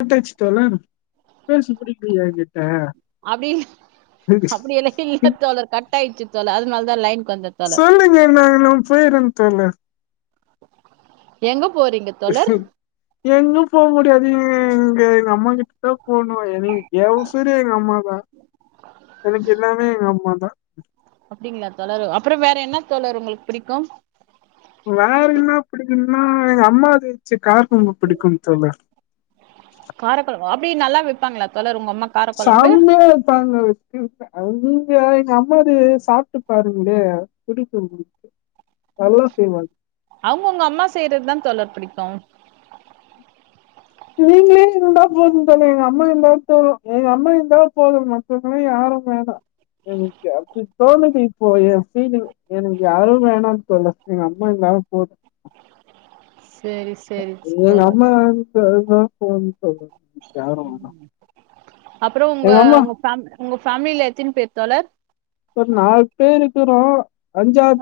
கட்டாச்சு தோழர் பேச புடிக்லயா எங்கிட்ட அப்டி அப்டியெல்லா இல்லத் தோழர் கட்டாய்ர்ச்சு தோழர் அதுனால் சொல்லுங்க நா நா போயிர்றேன் தோழர் எங்கப் எங்கும் போ முடியாது து எங்க அம்மா கிட்ட தா போனு எனக்கு எ உசுரு எங்க அம்மாதா எனக்கு எல்லாமே எங்க அம்மாதா டிங்ளா தோழர் அப்பற வேற என்ன தோழர் உங்களுக்கு பிடிக்கு வேற என்ன அப்டிங்கன்னா எங்க அம்மாது சேர் காரக் குழம்பு பிடிக்கும் தோழர் பி நல்லா வெப்பாங்களா தோழரு செம்மையா வெப்பாங்க வெச்சுருக்கே அதுவு ஏ எங்க அம்மாது சாப்ட்டு பாருங்ளே புடிக்கு உங்களுக்கு அவ்ங்கவ்ங்க அம்மா செய்றதுதா தோழர் புடிக்கு நீங்ளே இருந்தா போதும் தோழர் எங்க அம்மா இருந்தா தோணு எங்க அம்மா இருந்தா போதும் மத்தவ்ங்களா யா ரு வேணா எனக்கு அப்டி தோணுது இப்போ ஏ வேணு எனக்கு யாரு வேணா தோழர் எங்க அம்மா இருந்தாலு போது சேரி சேரி தோழர் [unintelligible] தா போதும் தோழர் ம் யாரு வேணா அப்றோ உங்க உங்க ஃபேம் உங்க ஃபேம்லில எத்தின் பேர் தோழர் ஒரு நாலு பேருக்குறோ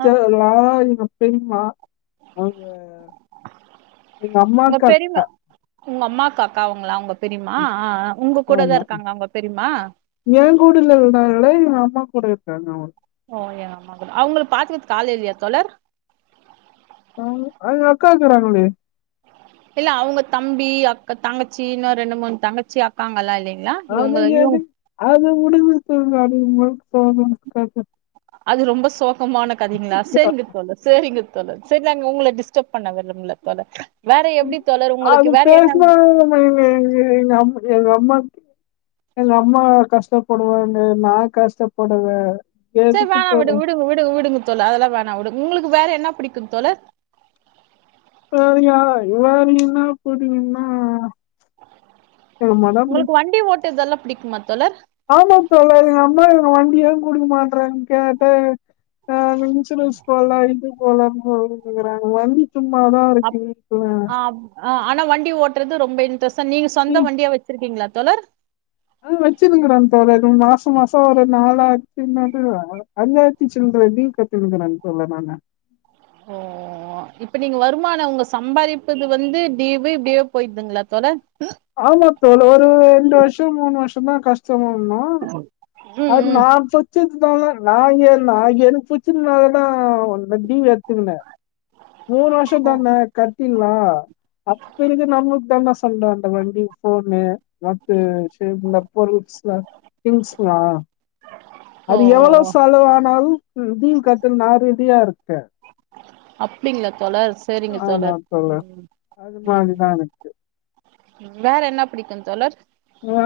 ஆ லா எங்க பெரிம்மா அவ்ங்க எங்க அம்மாக்கு அக்கா அக்கா அவ்ங்களா உங்க பெரிம்மா ஆ ஆ உங்க கூட தா ஆமா இருக்காங்ளா ஒங்க பெரிம்மா ம் ஆமா கூட இருக்காங்க ஒரு ஓ எங்க அம்மாக்கூட அவங்களுக்கு பாத்துக்கறத்துக்கு ஆள் இல்லையா தோழர் ம் ஆ எங்க அக்கா இருக்கறாங்களே இல்ல அவுங்க தம்பி அக்க தங்கச்சி இன்னு ரெண்டு மூணு தங்கச்சி அக்காங்கலா இல்லை அது எது அது உனக்கு எப்டி தோணுது அது இவ்ங்களுக்கு தோணனு கரெக்டா அது ரொம்ப சோகமான கதைங்ளா சேரிங்க தோழர் சேரிங்க தோழர் சேரி நாங்க உங்கள டிஸ்டர்ப் பண்ண விரும்பல தோழர் வேற எப்டி தோழர் அது உங்களுக்கு வேற என்ன பேசுனாலே எங்க எங்க எங்க எங்க அம் எங்க அம்மா எங்க அம்மா கஷ்டப்படுவாங்க நா கஷ்டப்படுவே சேரி வேணா விடு விடுங்க விடுங்க விடுங்க தோழர் அதெல்லா வேணா விடுங் உங்களுக்கு வேற என்ன புடிக்கும் தோழர் வேறயா வேற என்ன புடிக்கும்னா உங்களுக்கு வண்டி ஓட்டுதெல்லா பிடிக்குமா தோழர் ஆமா தோழர் எங்க அம்மா எனக்கு வண்டியே குடுக்க மாட்றாங்க கேட்டா ஆ இன்சூரன்ஸ் போட்ல இது போலனு [unintelligible] கிறாங்க வண்டிக் சும்மாதா அப் இருக்கு ஆ ஆனா வண்டி ஓட்றது ரொம்ப இன்ட்ரெஸ்டா நீங்க சொந்த நீ வண்டியா வச்சிருக்கீங்ளா தோழர் ஆ வச்சுருக்கிற தோழர் மாச மாச ஒரு நாள் பிளாட்டினட்டு ஐயாயிரத்தி சில்ற டீவ் கட்டிருக்குறாங்க தோழர் அவுங்க ஆ ஆ இப்ப நீங்க வருமான அவ்ங்க சம்பாரிப்பதுல வந்து டீவு இப்டியே போய்ட்துங்ளா தோழர் ஆமா தோளோ ஒரு ரெண்டு வருஷ மூணு வருஷந்தா கஷ்ட [unintelligible] ம் அது ம் நான்சச்ச நா ஏ நா ஏ எனக்கு புச்சினால தா டிவி எத்துகுன மூணு வருஷ தான கட்டில்லா அப்பிறகு நம்மக்கு தான செல்லோ அந்த வண்டி போனுு மத்த [unintelligible] கிங்ஸ்னா ஓ அது எவ்வள செலவானாலு டீவு கட்ட நா ரெடியா இருக்க அப்டிங்களா தோழர் சரிங்க தோழர் ம் அது ம் மாதிரிதாங்க. வேற என்ன பிடிக்கும் தோழர் ஆ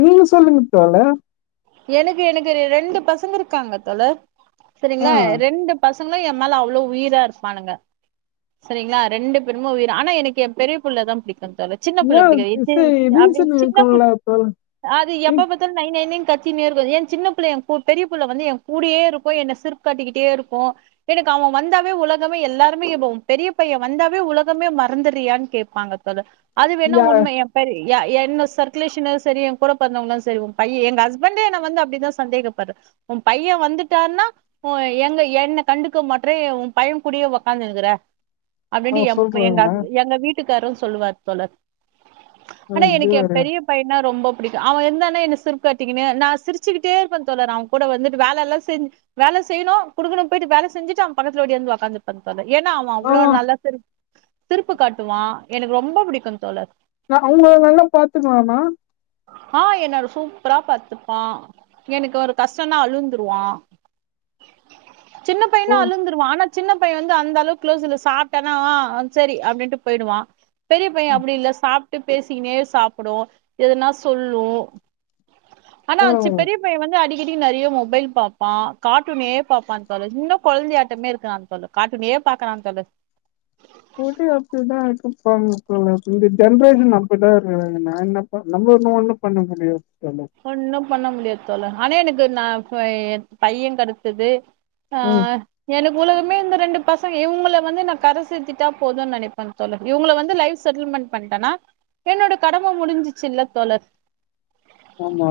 நீங்க சொல்லுங்க தோழர் எனக்கு எனக்கு ரெண்டு பசங்க இருக்காங்க தோழர் ஆ சரிங்களா ரெண்டு பச சங்கள என் மேல அவ்ளோ உயிரா இருப்பானுங்க சரிங்களா ரெண்டு பேருமே உயிர ஆனா எனக்கு எ பெரிய புள்ள தா பிடிக் கும் தோழர் சின்ன புள்ள ஏன் புடிக்காது சரி அப்படி ரீசன் சின்ன புள் இருக்கும்ல தோழர். அது எப்ப ம் பார்த்தாலு நய் நய் நய்ன் கும் என் சின்ன பிள்ள பெரிய புள்ள வந்து என் கூடயே இருக்கு என்ன சிரிப்பு காட்டினே இருக்கு எனக்கு அவ வந்தாவே உலகமே எல்லாருமே பெரிய பைய வந்தாவே உலகமே மறந்துறியான்னு கேட்பாங்க தோழர் அது வேணா யா உண்மை என் என்ன சர்க்குலேஷன் சரி கூட பெறந்தவங்கள சரி உ பைய எங்க ஹஸ்பண்ட் பண்டே என்ன வந்து அப்படிதா சந்தேகப்படுற உ பைய வந்துட்டான்னா எங்க என்ன கண்டுக்க மாட் மற்ற உ பைய கூடயே வொக்காந்து இருக்கற ஆ அப்டின்னு எ எங்க சொல்றேங்க. எங்க வீட்டுக்காரு சொல்லுவாரு தோழர் ஆ ஆனா இது எனக்கு எ வேற. பெரிய பையனா ரொம்ப புடிக்கு அவ இருந்தானா என்ன சிருப் காட் காட்டிகினு நான் சிரிச்சி கிட்டே இருப்ப தோழர் அவன் கூட வந்துட்டு வேல எல்லா செஞ் வேல செய்யணு குடுக்கணு போயிட்டு வேலை செய் செஞ்சிட்டு அவன் பக்கத்துல ஓடியாந்து ஒக்காந்துப்ப தோழர் ஏன்னா அவன் அவ்ளோ ஆமா நல்லா சிரிப் சிரிப்பு காட்டுவா எனக்கு ரொம்ப பிடிக்கு தோழர் அவங்க வேல்ல பாத்துக்குவானா ஆ என்ன ஒரு சூப்பரா பாத்துப்பா எனக்கு ஒரு கஷ்டன்னா அழுந்துருவா சின்ன ஓ! பையனா அழுந்துருவான் ஆனா சின்ன பைய வந்து அந்த அளவுக்கு க்ளோஸ் இல்ல சாப்ட்டானா ஆ சரி அப்படின்னுட்டு போயிடுவா பெரிய பைய அப்டி இல்ல சாப்ட்டு பேசிகினே சாப்பிடு எதுனா சொல்லு ஆனா சி பரவால்ல. பெரிய பைய வந்து அடிக் நெறய மொபைல் பாப்பா காட்டூனே பாப்பான் தோழர் இன்னு கொழந்தை ஆட்டமே இருக்கா தோழர் காட்டூனே பாக்கறாங்க தோழர் வுடு அப்டுதா அப்ப இந்த ஜென்ரேஷன் அப்டிதா இருக்காங்க நா என்ன நம்ம இன்னு ஒண்ணு பண்ண முடியாது தோழர். ஒன்னு பண்ண முடியாது தோழர் ஆனா எனக்கு நா பைய கடச்சது ஆ ம் எனக்கு உலகமே இந்த ரெண்டுப் பசங்க இவங்கள வந்து நா கர சேத்துட்டா போதுன் நெனைப்பே தோழர் இவங்கள வந்து லைஃப் செட்டில்மெண்ட் பண்ணிட்டன்னா என்னோட கடம முடிஞ்சிச்சுல்ல தோழர் ஆமா.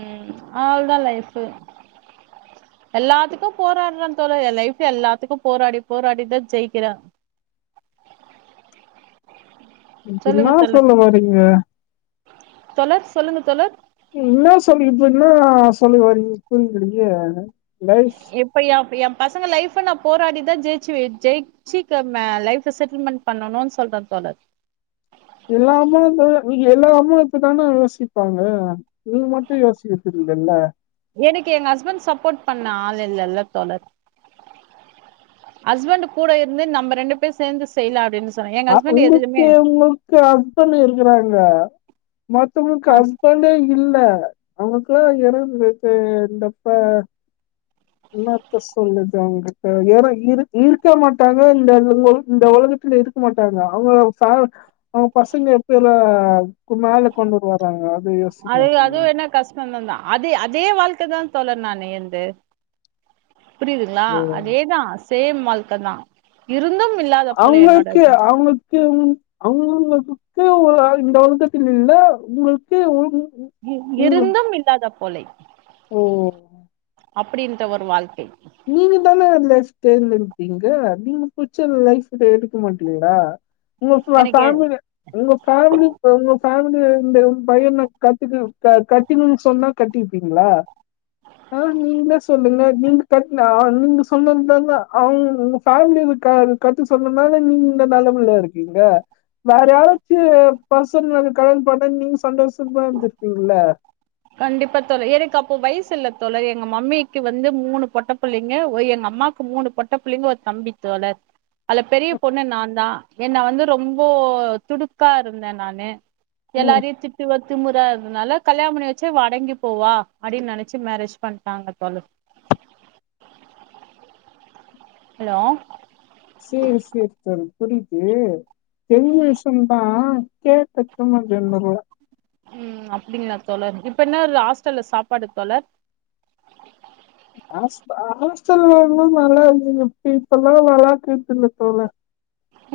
ம் அவ்ள தா லைஃப் எல்லாத்துக்கு போராடுற தோழர் என் லைஃப் எல்லாத்துக்கு போராடி போராடிதா ஜெயிக்கிற என்னா சொல்ல வரிங்க தொழர் சொல்லுங்க தொலர் என்ன சொல்ல வரீங்க புரிலையே இப்ப எ எ பசங்க லைஃப நா போராடிதா ஜெயி ஜெயிச்சிக்கு லைஃப செட்டில்மென்ட் பண்ணணுனு சொல்ற தோழர் எல்லா அம்மா எல்லா அம்மா இப்டி தான யோசிப்பாங்க நீங்க மட்டும் யோசிக்கிறது இல்லல நாள் இல்லல்ல தோழர் ஹஸ்பண்ட் கூட இருந்து நம்ம ரெண்டு பேரு சேர்ந்து செய்யலா அப்டின்னு சொ அ உங்களுக்கு உங்களுக்கு அஸ்பண்ட் இருக்கறாங்க மத்தவங்களுக்கு ஆ ஹஸ்பண்டே இல்ல அவனுக்கெல்லா எறந்துத்தே இருந்தப்ப என்னாத்த சொல்றது அவங்கிட்ட ஏனோ இருக் இருக்க மாட்டாங்க இந்த இந்த ஒல இந்த ஒலக லகத்துல இருக்க மாட்டாங்க அவங்களோ ப அவங் பசங்க எப்பியல்லா கு மேல கொண்டுவருவாங் அது அதுவேணா கஷ்டந்தந்தா அது அதே வாழ்க் கதான் தோழர் நான் என்து புரியுதுங்களா அதேதா சேம் வாழ்க்கதா இருந்தும் இல்லாத போல என்னோட அவங்களுக்கு அவங்கள்க்கு அவங்கள உங்கள வுட்டுட் டு ஒரு ஆள் இந்த ஒலகத்தில் இல்ல உங்களுக்கு உ இவ் இருந்தும் இல்லாத போலே ஓ அப்டின்ற ஒரு வாழ்க்கை நீங்க தானே லைஃப் தேர்ந்து எடுப்பீங்க நீங்க புடிச்ச லைஃப் எடுக்க மாட்டீங்களா உங்க ஃபே எனக்கு ஃபேமிலி உங்க ஃபேமிலி ஒங்க ஃபேமிலி இந்த பையன கத்துட்டு க கட்டிக்கணுனு சொன்னா கட்டிவிப்பீங்ளா ஆ நீங்களெ சொல்லுங்க நீங் கட்னா நீங்க சொன்னதாங்க அவங்க உங்க ஃபேம்லி இதுக்காக கருத்து சொன்னனால நீங்க இந்த நல்ல உள்ள இருக்கீங்க வேற யாராச்சு பசங்கள கல்யாணோ பண்ணா நீங் சந்தோஷமா இருந்திருப்பீங்கல்ல கண்டிப்பா தோழ எனக்கு அப்போ வயசு இல்ல தோழர் எங்க மம்மிக்கு வந்து மூணு பொட்ட புள்ளைங்க ஒ எங்க ம்மாக்கு மூணு பொட்ட புள்ளைங்க ஒரு தம்பி தோழர் அதுல பெரிய பொண்ணு நாந்தா என்ன வந்து ரொம்போ துடுக்கா இருந்தே நானு ம் எல்லாரையு திட்டுவே திமுரா இருந்தனால கல்யாணொ பண்ணி வச் சு இவ அடங்கி போவா அப்டினு நெனைச்சு மேரேஜ் பண்ட்டாங்க தோழர் ஹலோ சேரி சேரி தோழி புரியுது தெரிஞ்ச விஷ்யோந்தா கேட்ட [unintelligible] ம் அப்டிங்களா தோழர் இப்ப என்ன ரு ஹாஸ்டல்ல சாப்பாடு தோழர் ஹாஸ்ப் ஹாஸ்டல்லலா நல்லா இருந்துதுங்க இப்ப இப்பல்லா நல்லா இருக்குறதில்ல தோழர்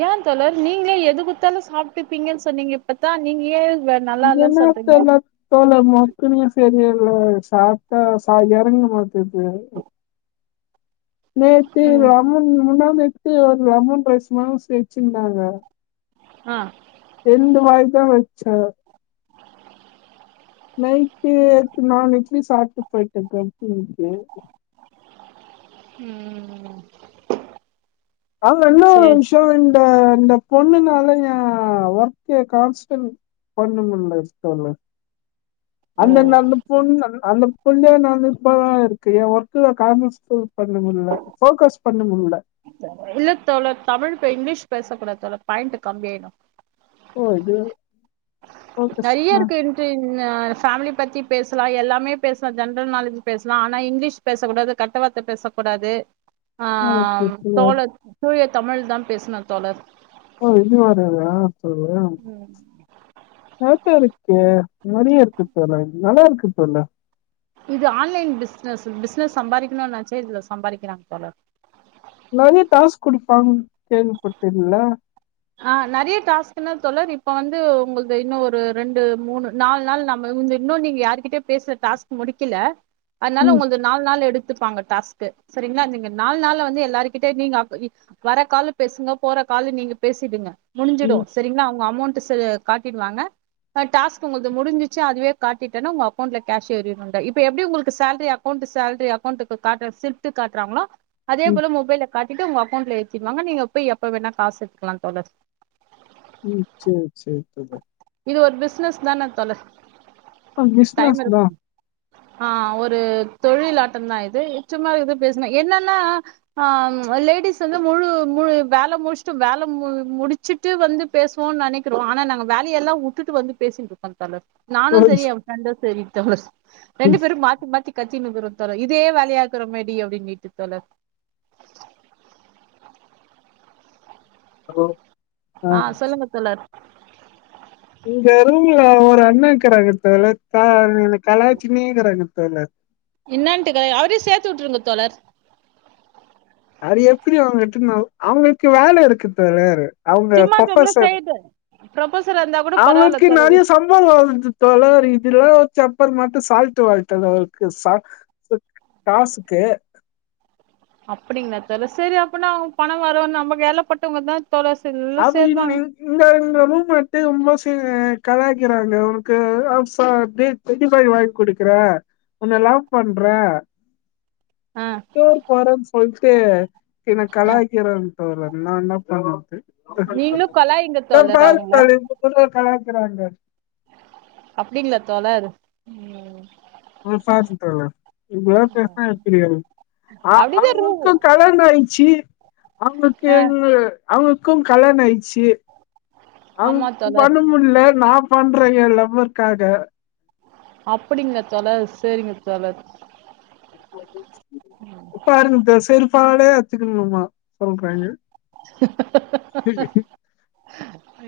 ஏன் தோழர் நீங்களே எது குத்தாலு சாப்டுப்பீங்கன்னு சொன்னீங்க இப்பத்தா நீங்க ஏன் வே- நல்லா இல்லன்னு ஏனா சொல்றீங்க தோழ தோழர் மக்ரூனியு சேமியாவைய் யு சாப்ட்டா சா எறங்க மாட்டுது நேத்து ம் லெமன் முந்தா நேத் து ஒரு லெமன் ரைசு மா செச்சிருந்தாங்க ஆ ரண்டு வாய்தா வச்ச நைட்டு எக் நாளு இட்லி சாப்ட்டு போயிட்டே கம்பெனிக்கு ம் ஆமா இன்னோரு சேரி விஷ்யோ இந்த இந்த பொண்ணுனால ஏ ஒர்க்கே கான்ஸ்டன் பண்ணமுல்ல ஸ் தோழே ஓ அந்தந்த அந்த பொண்ணு அந்த பொண் ஃபுல் டே நெனப்பதா இருக்கு எ ஒர்க்கல காமஸ்டே பண்ண முடில்ல போக்கஸ் பண்ண முடில்ல இல்ல தோழர் தமிழ் பே இங்கிலீஷ் பேச கூடாது தோழர் பாயிண்ட் கம்மியாயிடு ஓ இது ஃபோக்கஸ் நெறைய ஆ இருக்கு இன்ட்ரி நா ஃபேமிலி பத்தி பேசலா எல்லாமே பேசலா ஜெனரல் நாலேஜ் பேசலா ஆனா இங்கிலீஷ் பேசக்கூடாது கெட்ட வார்த்த பேசக்கூடாது ஆ ஓகே தோழர் தூய தமிழ்தா பேசனு தோழர். ஓ இது வேரைய தோழே ம் ஓகேயாருக்கு நெறைய இருக்கு தோழர் நல்லா இருக்கு தோழர் இது ஆன்லைன் பிச்னஸ் பிச்னஸ் சம்பாரிக்கணுனெச்சா இதுல சம்பாரிக்கிறாங்க தோழர் நெறைய டாஸ்க் குடுப்பாங் கேள்வி பட்டே இதுல அ நெறைய டாஸ்க்னா தோழர் இப்ப வந்து உங்கள்து இன்னு ஒரு ரெண்டு மூணு நாலு நாள் நம்ம நீங்க இன்னு நீங்க யார்கிட்டயு பேசுற டாஸ்க் முடிக்கல அதனால ம் உங்கள்து நாலு நாள் எடுத் துப்பாங்க டாஸ்க்கு சரிங்களா நீங்க நாலு நாள்ல வந்து எல்லார் கிட்டே நீங்க அப் வி வர கால் பேசுங்க போற காலு நீங்க பேசிடுங்க முடிஞ்சிடு ம் செரிங்களா அவங்க அமௌண்ட் சு காட்டிடுவாங்க ஆ டாஸ்க் உங்கள்து முடிஞ்சிச்சு அதுவே காட்டிடெனா உங்க அக்கவுண்ட்ல கேஷ் ஏறிடுங்க இப்ப எப்டி உங்களுக்கு சேல்ரி அக்கௌண்ட் இந்த சேலரி அக்கவுண்டுக்கு காட்டுற சில்து காட்றாங்களோ அதே ம் போல மொபைல்ல காட்டிட்டு உங்க அக்கவுண்ட்ல எத்திருவாங்க நீங்க போய் எப்ப வேணா காசு க்கலா தோழர் ம் சே சே தோழி இது ஒரு பிசினஸ் தானே தோழர் ஆ டைம் பிஸ்னஸ் தா இருக்கு ஆ ஒரு தொழிலாட்டோ தா இது சும்மா இது பேசுனா என்னன்னா ஆ லேடிஸ் வந்து முழு ம் வேல முடிச்ட்டு வேல மு முடிச்சுட்டு வந்து பேசுவோ நெனக்கிறோ ஆனா நாங்க வே ல எல்லா வுட்டுட்டு வந்து பேசின்ட்ருக்கன் நானு செரி எ ஃப்ரண்டு செரி தோழர் ரெண்டு பேரு மாத்தி மாத்தி கத் தினுக்குறோ தோழர் இதே வெளையா இருக்குறோ மேடி அப்டின்மிட்டு தோழர் அப்போ ஆ சொல்லுங்க தோழர் இங்க ரூம்ல ஒரு அண்ணா இக்குறாங்க தோழர் பா அவங்க என்ன கலாச்சினே இருக்குறாங்க தோழர் இன்னான்டு கலா அவரையு சேத்து விட்ருங்க தோழர் அது எப்டி அவங்கட்ட நா அவங்களுக்கு வேல இருக்கு தோழர் அவங்க சும்மா டம்ள ப்ரோஃபெசர் செய்து ப்ரொபசரா இருந்தா கூட பரவால்ல அவங்களுக்கு தோழர் நெறைய சம்பளோ வருது தோழர் இ இதல்லா வச்சு அப்புறமாட்டு சால்ட்டு வாட்டர் அவருக்கு சா கு காசுக்கு அப்டிங்களா தோழ செரி அப்பனா அவங்க பண வரு நம்ம வேலப்பட்டவங்கதா அ [unintelligible] இந்த இந்த ரூம் மட்டு ரொம்பச் துங்க கலாய்க்கிறாங்க உனக்கு ஆ சா அப்டியே தெட்டி பேர் வாங்கி கொடுக்குற உன்ன லவ் பண்ற ஆ சோர் போட்றேன்னு சொல்ட்டு என்ன ஆ கலாய்க்கிறாங்க தோழர் நா என்ன பண்றது நீங்களு கலாய்ங்க ஆ தோழர் பாருங்க அவங்கள தோழ இந்த பக்கோ கலா க்குறாங்க அப்டிங்களா தோழர் ம் வர்ஷோ ஆய்டுச்சு தோழர் இப்டிலா பேசுனா எனக்கு அப்டிதா ரூ புடிக்காது அவங்களுக்கு ஆ எ அவங்களுக்கு கல்யாணோ ஆயிச்சு அவங் ஆமா தோழர் பண்ண முட்ல நா பண்றே எ லவ்வர்காக அப்டிங்களா தோழர் செரிங்க தோழர் ப்பாருங்க தோழி செருப்பாலயே அச்சுக்கனுமா சொல்றாங்க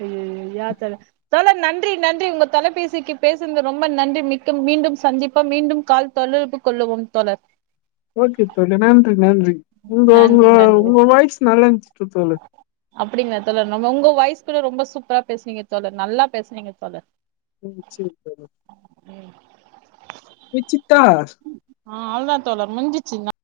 ஐயய்யயோ யே தோழ தோழர் நன்றி நன்றி உங்க தொலைபேசிக்கு பேசுனது ரொம்ப நன்றி மிக்க மீண்டும் சந்திப்போ மீண்டும் கால் தொலயிட்டு கொள்ளுவும் தோழர் ஓகே தோழி நன்றி நன்றி உங்க உங்க நன்றி நன்றி உங்க வாய்ஸ் நல்லா இருந்ச்சுட்டு தோழி அப்டிங்களா தோழர் நம்ம உங்க வாய்ஸ் கூட ரொம்ப சூப்பரா பேசுனீங்க தோழர் நல்லா பேசுனீங்க தோழர் ம் சேரி தோழி விச்சிட்டா ஆ அவ்ளதா தோழர் முஞ்சிச்சுனா